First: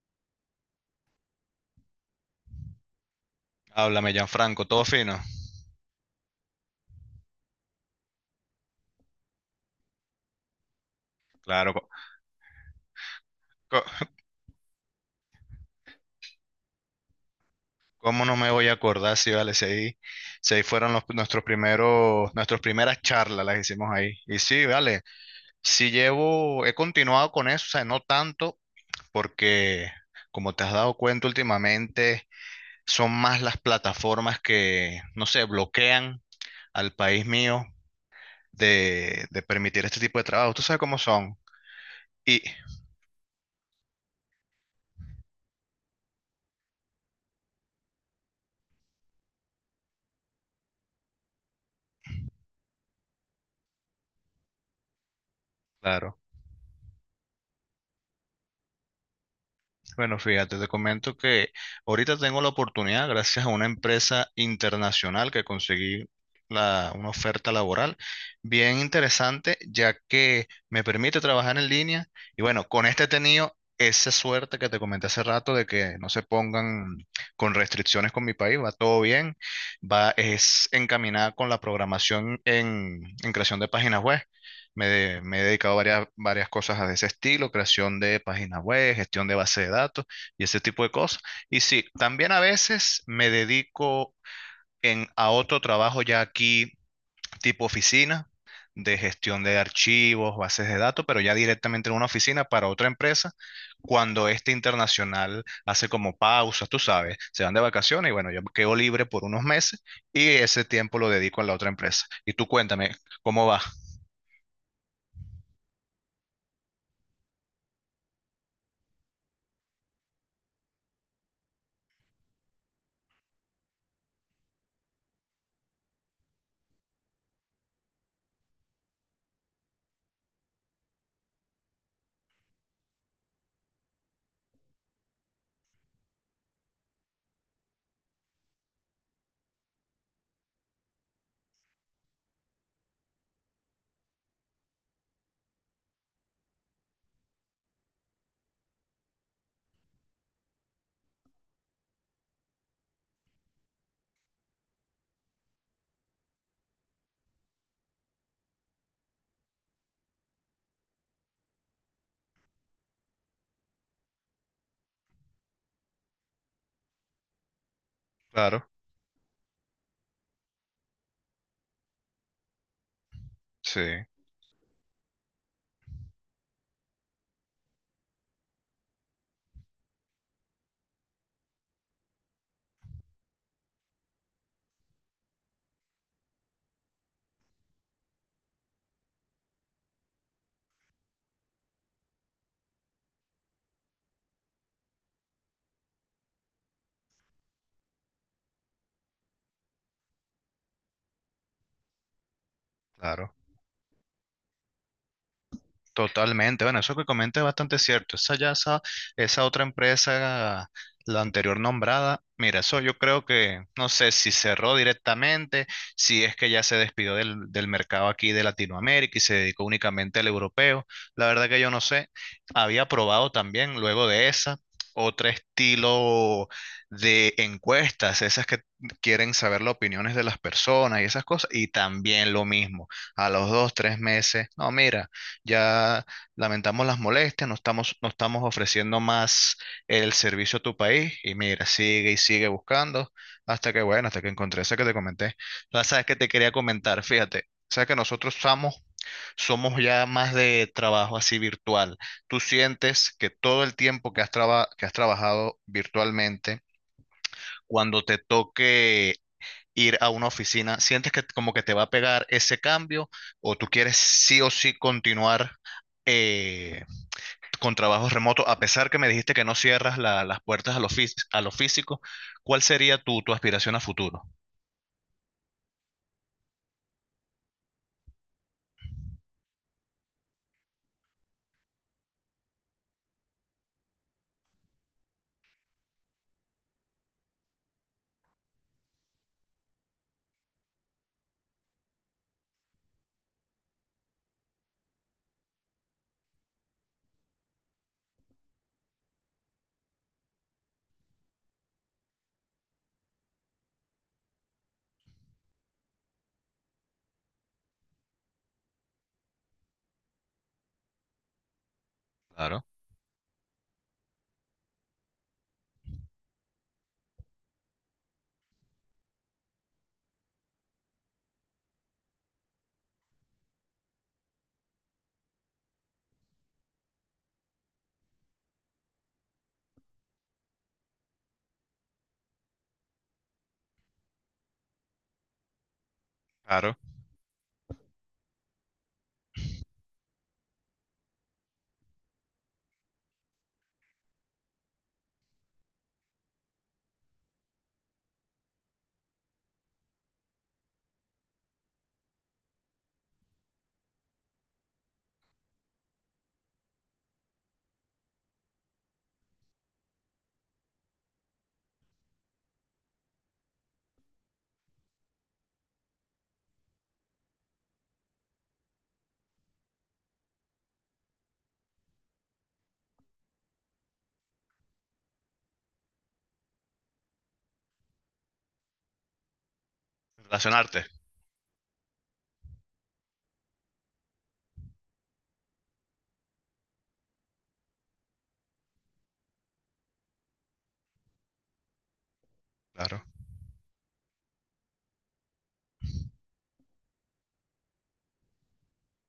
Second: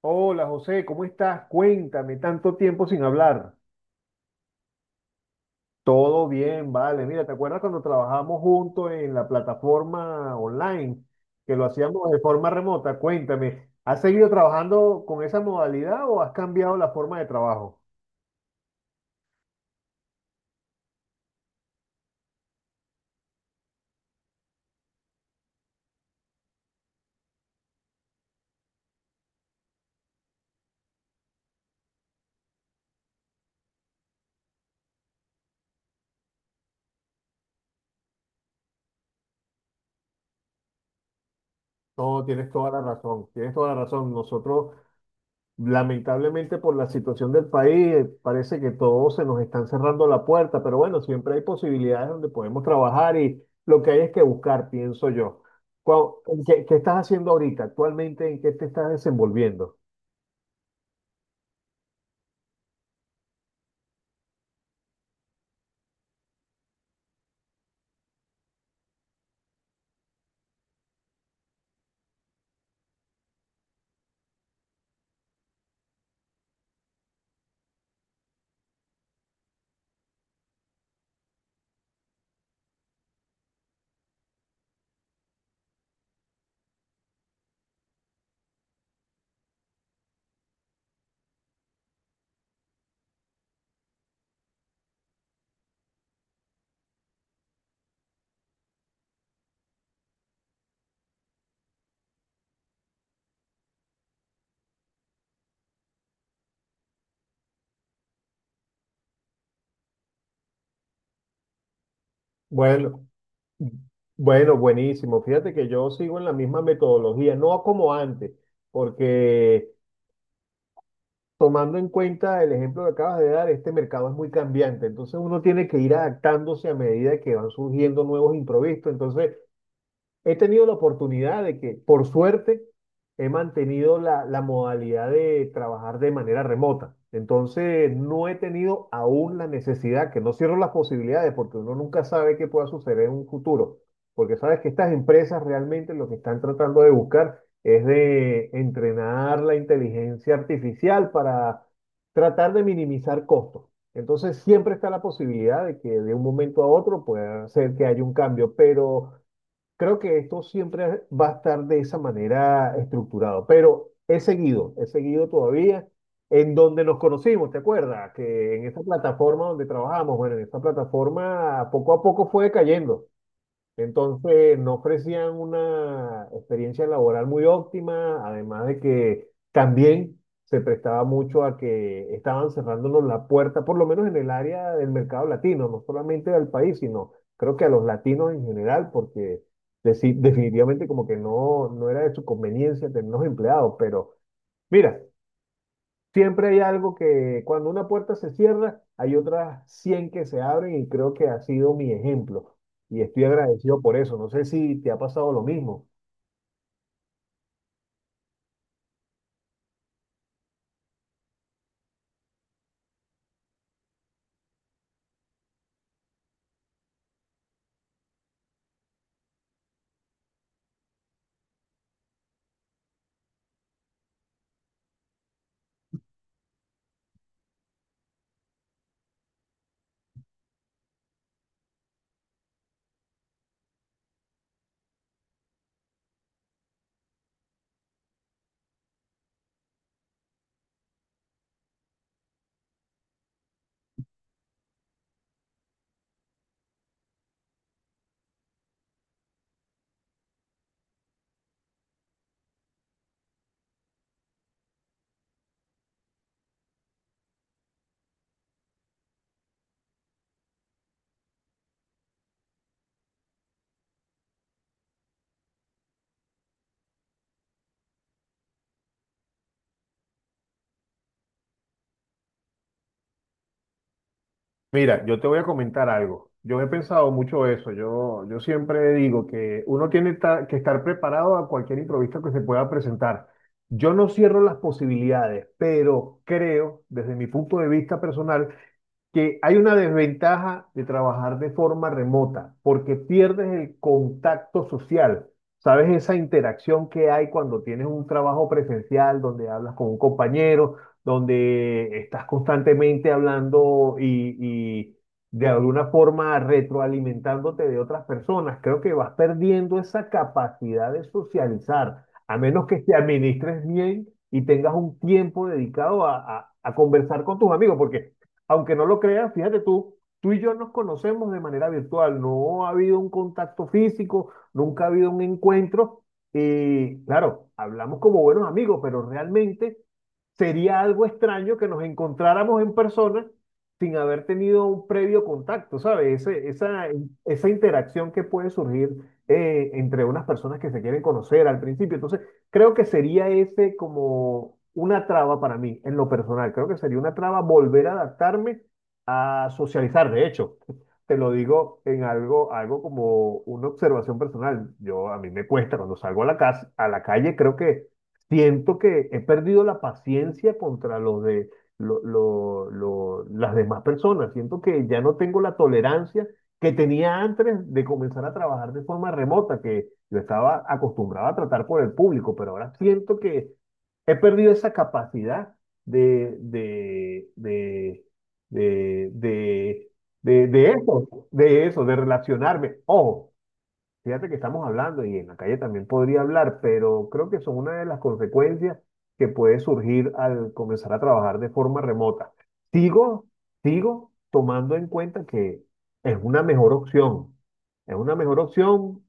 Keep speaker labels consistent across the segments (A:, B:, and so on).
A: Hola José, ¿cómo estás? Cuéntame, tanto tiempo sin hablar.
B: Háblame, Gianfranco, todo fino.
A: Todo bien, vale. Mira, ¿te acuerdas cuando trabajamos juntos en la plataforma online, que lo
B: Claro,
A: hacíamos de forma remota? Cuéntame, ¿has
B: co-
A: seguido trabajando con esa modalidad o has cambiado la forma de trabajo?
B: ¿cómo no me voy a acordar? Si vale, si ahí fueron nuestros nuestras primeras charlas las hicimos ahí. Y sí, vale, he continuado con eso, o sea, no tanto, porque como te has dado cuenta últimamente, son más las plataformas que, no sé, bloquean al país mío de permitir este tipo de trabajo. Tú sabes cómo son.
A: No,
B: Y,
A: tienes toda la razón, tienes toda la razón. Nosotros lamentablemente, por la situación del país, parece que todos se nos están cerrando la puerta, pero bueno, siempre hay posibilidades donde podemos trabajar y lo que hay es que buscar, pienso yo. Cuau-
B: claro.
A: ¿qué estás haciendo ahorita? Actualmente, ¿en qué te estás desenvolviendo?
B: Bueno, fíjate, te comento que ahorita tengo la oportunidad, gracias a una empresa internacional que conseguí una oferta laboral bien interesante, ya que me permite trabajar en línea. Y bueno, con este he tenido esa suerte que te comenté hace rato de que no se pongan con restricciones con mi país, va todo bien, va, es encaminada con la programación en creación de páginas web. Me he dedicado a varias cosas de ese estilo, creación de páginas web, gestión de base de datos y ese tipo de cosas. Y sí, también a veces me dedico a otro trabajo ya aquí, tipo oficina, de gestión de archivos, bases de datos, pero ya directamente en una oficina para otra empresa, cuando este internacional hace como pausas, tú sabes, se van de vacaciones y bueno, yo quedo libre por unos meses y ese tiempo lo dedico a la otra empresa. Y tú cuéntame,
A: Bueno,
B: ¿cómo va?
A: Bueno, buenísimo. Fíjate que yo sigo en la misma metodología, no como antes, porque tomando en cuenta el ejemplo que acabas de dar, este mercado es muy cambiante, entonces uno tiene que ir adaptándose a medida que van surgiendo nuevos imprevistos. Entonces, he tenido la oportunidad de que, por suerte, he mantenido la modalidad de trabajar de manera remota. Entonces, no he tenido aún la necesidad, que no cierro las posibilidades, porque uno nunca sabe qué pueda suceder en un futuro, porque sabes que estas empresas realmente lo que están tratando de buscar es de entrenar la inteligencia artificial para tratar de minimizar costos. Entonces, siempre está la posibilidad de que de un momento a otro pueda ser que haya un cambio, pero... Creo que esto siempre va a estar de esa manera estructurado, pero he seguido todavía en donde nos conocimos, ¿te acuerdas? Que en
B: Claro,
A: esa plataforma donde trabajamos, bueno, en esa plataforma poco a poco fue cayendo.
B: sí.
A: Entonces, no ofrecían una experiencia laboral muy óptima, además de que también se prestaba mucho a que estaban cerrándonos la puerta, por lo menos en el área del mercado latino, no solamente al país, sino creo que a los latinos en general, porque definitivamente como que no, no era de su conveniencia tenernos empleados, pero mira, siempre hay algo que cuando una puerta se cierra, hay otras 100 que se abren y creo que ha sido mi ejemplo. Y estoy
B: Claro,
A: agradecido por eso. No sé si te ha pasado lo mismo.
B: totalmente. Bueno, eso que comenta es bastante cierto. Esa otra empresa, la anterior nombrada, mira, eso yo creo que, no sé si cerró directamente, si es que ya se despidió del mercado aquí de Latinoamérica y se dedicó únicamente al europeo. La verdad que yo no sé. Había probado también luego de esa. Otro estilo de encuestas, esas que quieren saber las opiniones de las personas y esas cosas, y también lo mismo a los dos, tres meses. No, mira, ya lamentamos las molestias, no estamos ofreciendo más el servicio a tu país y mira, sigue y sigue buscando hasta que, bueno, hasta que encontré esa que te comenté. La sabes que te quería comentar, fíjate, sabes que somos ya más de trabajo así virtual. ¿Tú sientes que todo el tiempo que que has trabajado virtualmente, cuando te toque ir a una oficina? ¿Sientes que como que te va a pegar ese cambio o tú quieres sí o sí continuar eh, con trabajos remotos? A pesar que me dijiste que no cierras las puertas a a lo físico, ¿cuál sería tu, tu aspiración a futuro?
A: Mira, yo te voy a comentar algo. Yo he pensado mucho eso. Yo siempre digo que uno tiene que estar preparado a cualquier imprevisto que se pueda presentar. Yo no cierro las posibilidades, pero creo, desde mi punto de vista personal, que hay una desventaja de trabajar de forma remota, porque pierdes el contacto social. ¿Sabes? Esa interacción que hay cuando tienes un trabajo presencial, donde hablas con un compañero, donde estás constantemente hablando y de alguna forma retroalimentándote de otras personas. Creo que vas perdiendo esa capacidad de socializar, a
B: Claro,
A: menos que te administres bien y tengas un tiempo dedicado a conversar con tus amigos, porque aunque no lo creas, fíjate tú, tú y yo nos conocemos de manera virtual, no ha habido un contacto físico, nunca ha habido un encuentro y claro, hablamos como buenos amigos, pero realmente sería algo extraño que nos encontráramos en persona sin haber tenido un previo contacto, ¿sabes?
B: claro.
A: Esa interacción que puede surgir entre unas personas que se quieren conocer al principio. Entonces, creo que sería ese como una traba para mí, en lo personal. Creo que sería una traba volver a adaptarme a socializar. De hecho, te lo digo en algo, algo como una observación personal. Yo, a mí me cuesta cuando salgo a la casa, a la calle, creo que siento que he perdido la paciencia contra los de las demás personas. Siento que ya no tengo la tolerancia que tenía antes de comenzar a trabajar de forma remota, que yo estaba acostumbrado a tratar por el público, pero ahora siento que he perdido esa capacidad de, de, de, de, de, de
B: Relacionarte.
A: eso, de relacionarme. Ojo, fíjate que estamos hablando y en la calle también podría hablar, pero creo que son una de las consecuencias que puede surgir al comenzar a trabajar de forma remota.
B: Claro,
A: Sigo, sigo tomando en cuenta que es una mejor opción. Es una mejor opción,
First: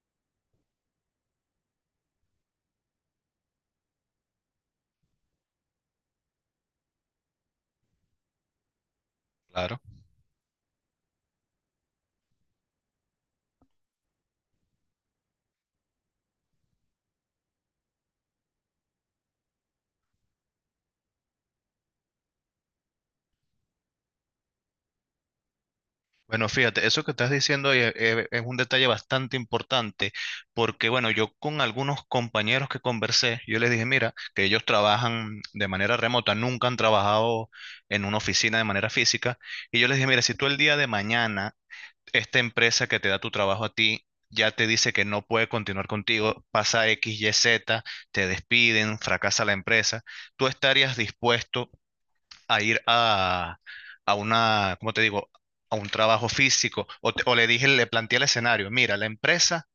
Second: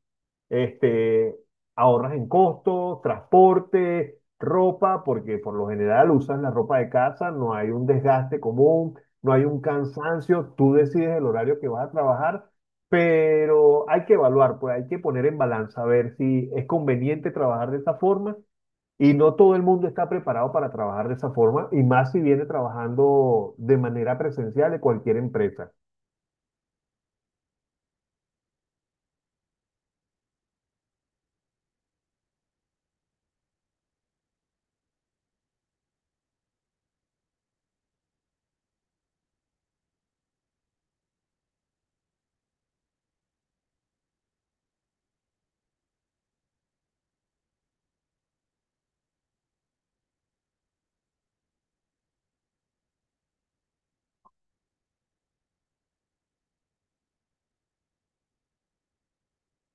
A: este, ahorras en costos, transporte, ropa, porque por lo general usas la ropa de casa, no hay un desgaste común, no hay un
B: claro.
A: cansancio, tú decides el horario que vas a trabajar, pero hay que evaluar, pues hay que poner en balanza, a ver si es conveniente trabajar de esa forma y no todo el mundo está preparado para trabajar de esa forma y más si viene trabajando de manera presencial de cualquier empresa.
B: Bueno, fíjate, eso que estás diciendo ahí, un detalle bastante importante, porque bueno, yo con algunos compañeros que conversé, yo les dije, mira, que ellos trabajan de manera remota, nunca han trabajado en una oficina de manera física, y yo les dije, mira, si tú el día de mañana, esta empresa que te da tu trabajo a ti, ya te dice que no puede continuar contigo, pasa X, Y, Z, te despiden, fracasa la empresa, ¿tú estarías dispuesto a ir a una, ¿cómo te digo? A un trabajo físico? O, o le dije, le planteé el escenario, mira, la empresa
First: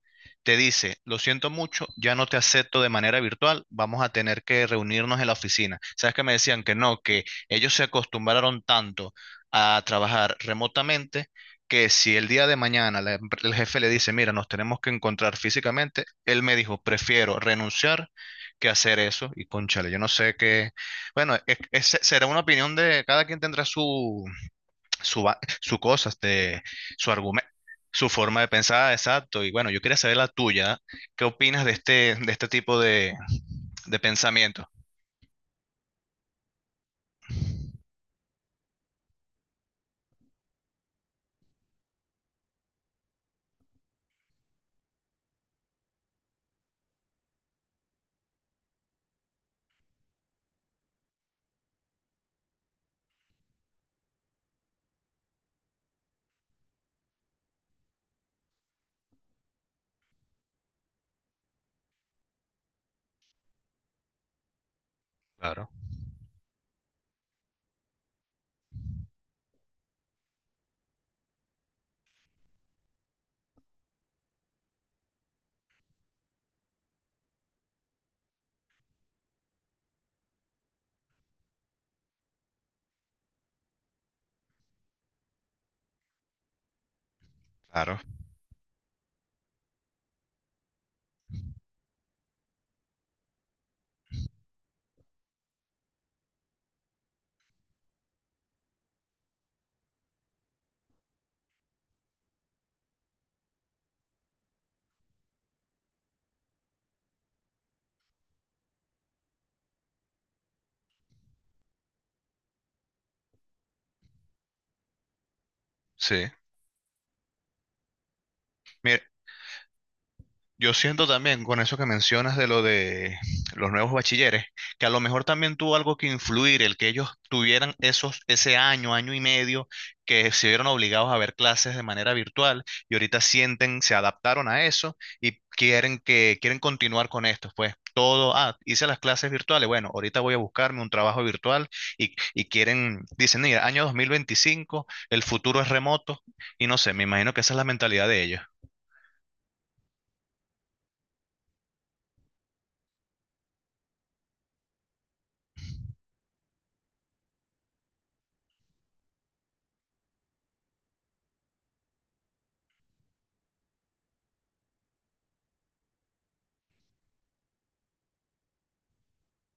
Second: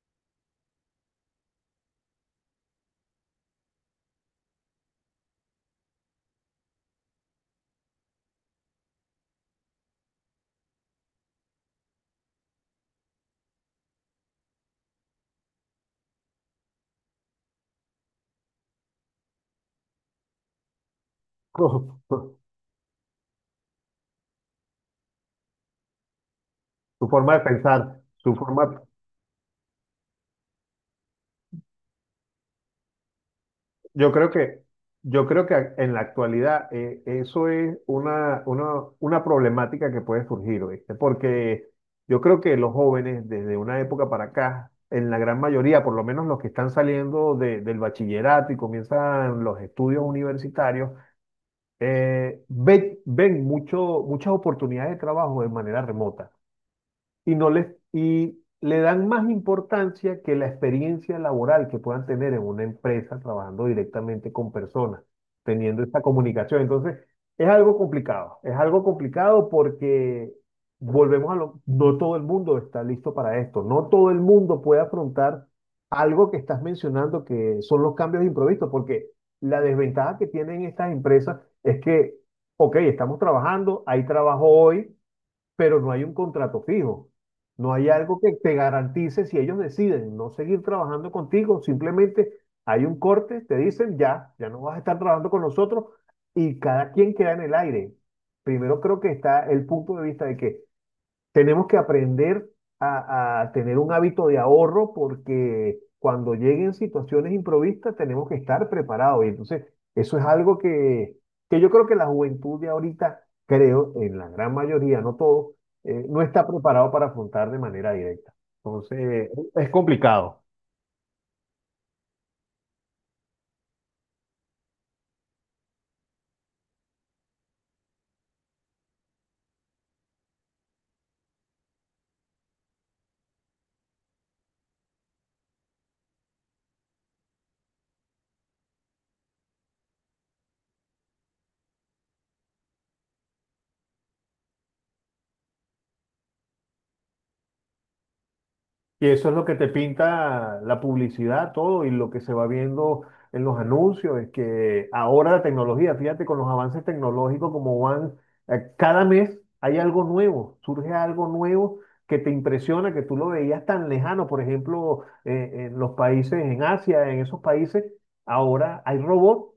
B: te dice, lo siento mucho, ya no te acepto de manera virtual, vamos a tener que reunirnos en la oficina. ¿Sabes que me decían que no, que ellos se acostumbraron tanto a trabajar remotamente que si el día de mañana el jefe le dice, mira, nos tenemos que encontrar físicamente, él me dijo, prefiero renunciar que hacer eso? Y cónchale, yo no sé qué, bueno, será una opinión de cada quien, tendrá su, su cosa, este,
A: Su
B: su
A: forma de
B: argumento,
A: pensar,
B: su
A: su
B: forma de
A: forma.
B: pensar, exacto. Y bueno, yo quería saber la tuya. ¿Qué opinas de de este tipo de
A: Yo creo que,
B: pensamiento?
A: yo creo que en la actualidad eso es una problemática que puede surgir, ¿oíste? Porque yo creo que los jóvenes desde una época para acá, en la gran mayoría, por lo menos los que están saliendo del bachillerato y comienzan los estudios universitarios, ven mucho, muchas oportunidades de trabajo de manera remota y no les y le dan más importancia que la experiencia laboral que puedan tener en una empresa trabajando directamente con personas,
B: Claro,
A: teniendo esta comunicación. Entonces, es algo complicado porque volvemos a lo, no todo el mundo está listo para esto, no todo el mundo puede afrontar algo que estás mencionando que son los cambios imprevistos, porque la desventaja que tienen estas empresas es que, ok, estamos trabajando, hay trabajo hoy, pero no hay un contrato fijo. No hay
B: claro,
A: algo que te garantice si ellos deciden no seguir trabajando contigo, simplemente hay un corte, te dicen ya no vas a estar trabajando con nosotros y cada quien queda en el aire. Primero creo que está el punto de vista de que tenemos que aprender a tener un hábito de ahorro porque cuando lleguen situaciones improvistas tenemos que estar preparados. Y entonces, eso es algo que yo creo que la juventud de ahorita, creo, en la gran mayoría, no todo, no
B: sí.
A: está preparado para afrontar de manera directa.
B: Mi-
A: Entonces, es complicado.
B: Yo siento también con eso que mencionas de lo de los nuevos bachilleres, que a lo mejor también tuvo algo que influir el que ellos tuvieran ese año, año y medio, que se vieron obligados a ver clases de manera virtual y ahorita sienten, se adaptaron a eso y quieren que, quieren continuar con esto. Pues todo, ah, hice las clases virtuales, bueno, ahorita voy a buscarme un trabajo virtual y quieren, dicen, mira, año 2025 el futuro es remoto y no sé, me imagino que esa es la mentalidad de ellos.
A: Y eso es lo que te pinta la publicidad, todo, y lo que se va viendo en los anuncios, es que ahora la tecnología, fíjate con los avances tecnológicos como van, cada mes hay algo nuevo, surge algo nuevo que te impresiona, que tú lo veías tan lejano, por ejemplo, en los países, en Asia, en esos países, ahora hay robots.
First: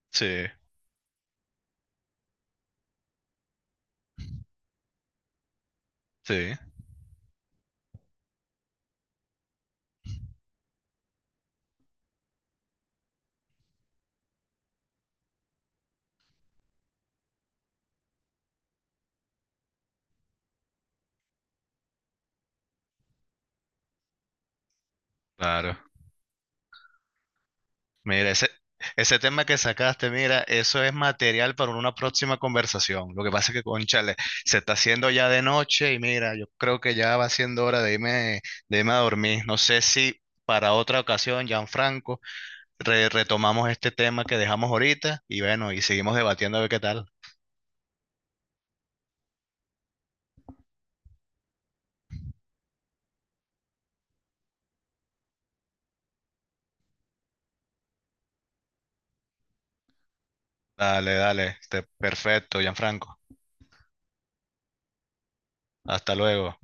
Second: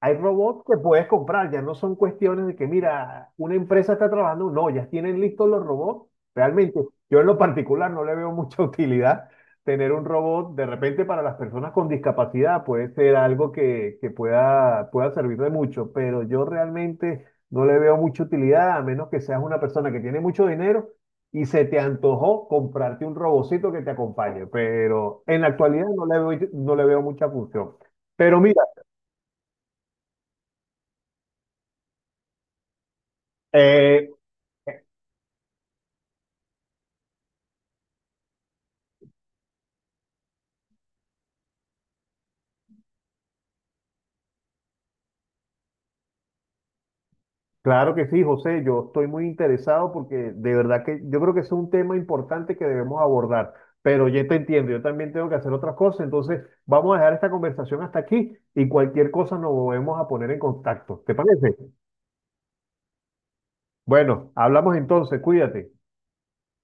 A: Hay
B: Sí,
A: robots que puedes comprar, ya no son cuestiones de que, mira, una empresa está trabajando, no, ya tienen listos los robots.
B: sí,
A: Realmente, yo en lo particular no le veo mucha utilidad tener un robot. De repente, para las personas con discapacidad puede ser algo que pueda servir de mucho, pero yo realmente no le veo mucha utilidad, a menos que seas una persona que tiene mucho dinero y se te antojó comprarte un robocito que te acompañe. Pero en la
B: claro.
A: actualidad no le veo mucha función.
B: Mira,
A: Pero
B: ese,
A: mira,
B: ese tema que sacaste, mira, eso es material para una próxima conversación. Lo que pasa es que,
A: Eh,
B: conchale, se está haciendo ya de noche y mira, yo creo que ya va siendo hora de irme a dormir. No sé si para otra ocasión, Gianfranco, retomamos este tema que dejamos ahorita y bueno, y seguimos debatiendo a ver qué tal.
A: claro que sí, José, yo estoy muy interesado porque de verdad que yo creo que es un tema importante que debemos abordar, pero ya te entiendo, yo también tengo que hacer otras cosas, entonces vamos a dejar esta conversación hasta aquí y cualquier cosa nos volvemos a poner en contacto,
B: Dale,
A: ¿te
B: dale,
A: parece?
B: este, perfecto, Gianfranco.
A: Bueno, hablamos entonces, cuídate.
B: Hasta luego.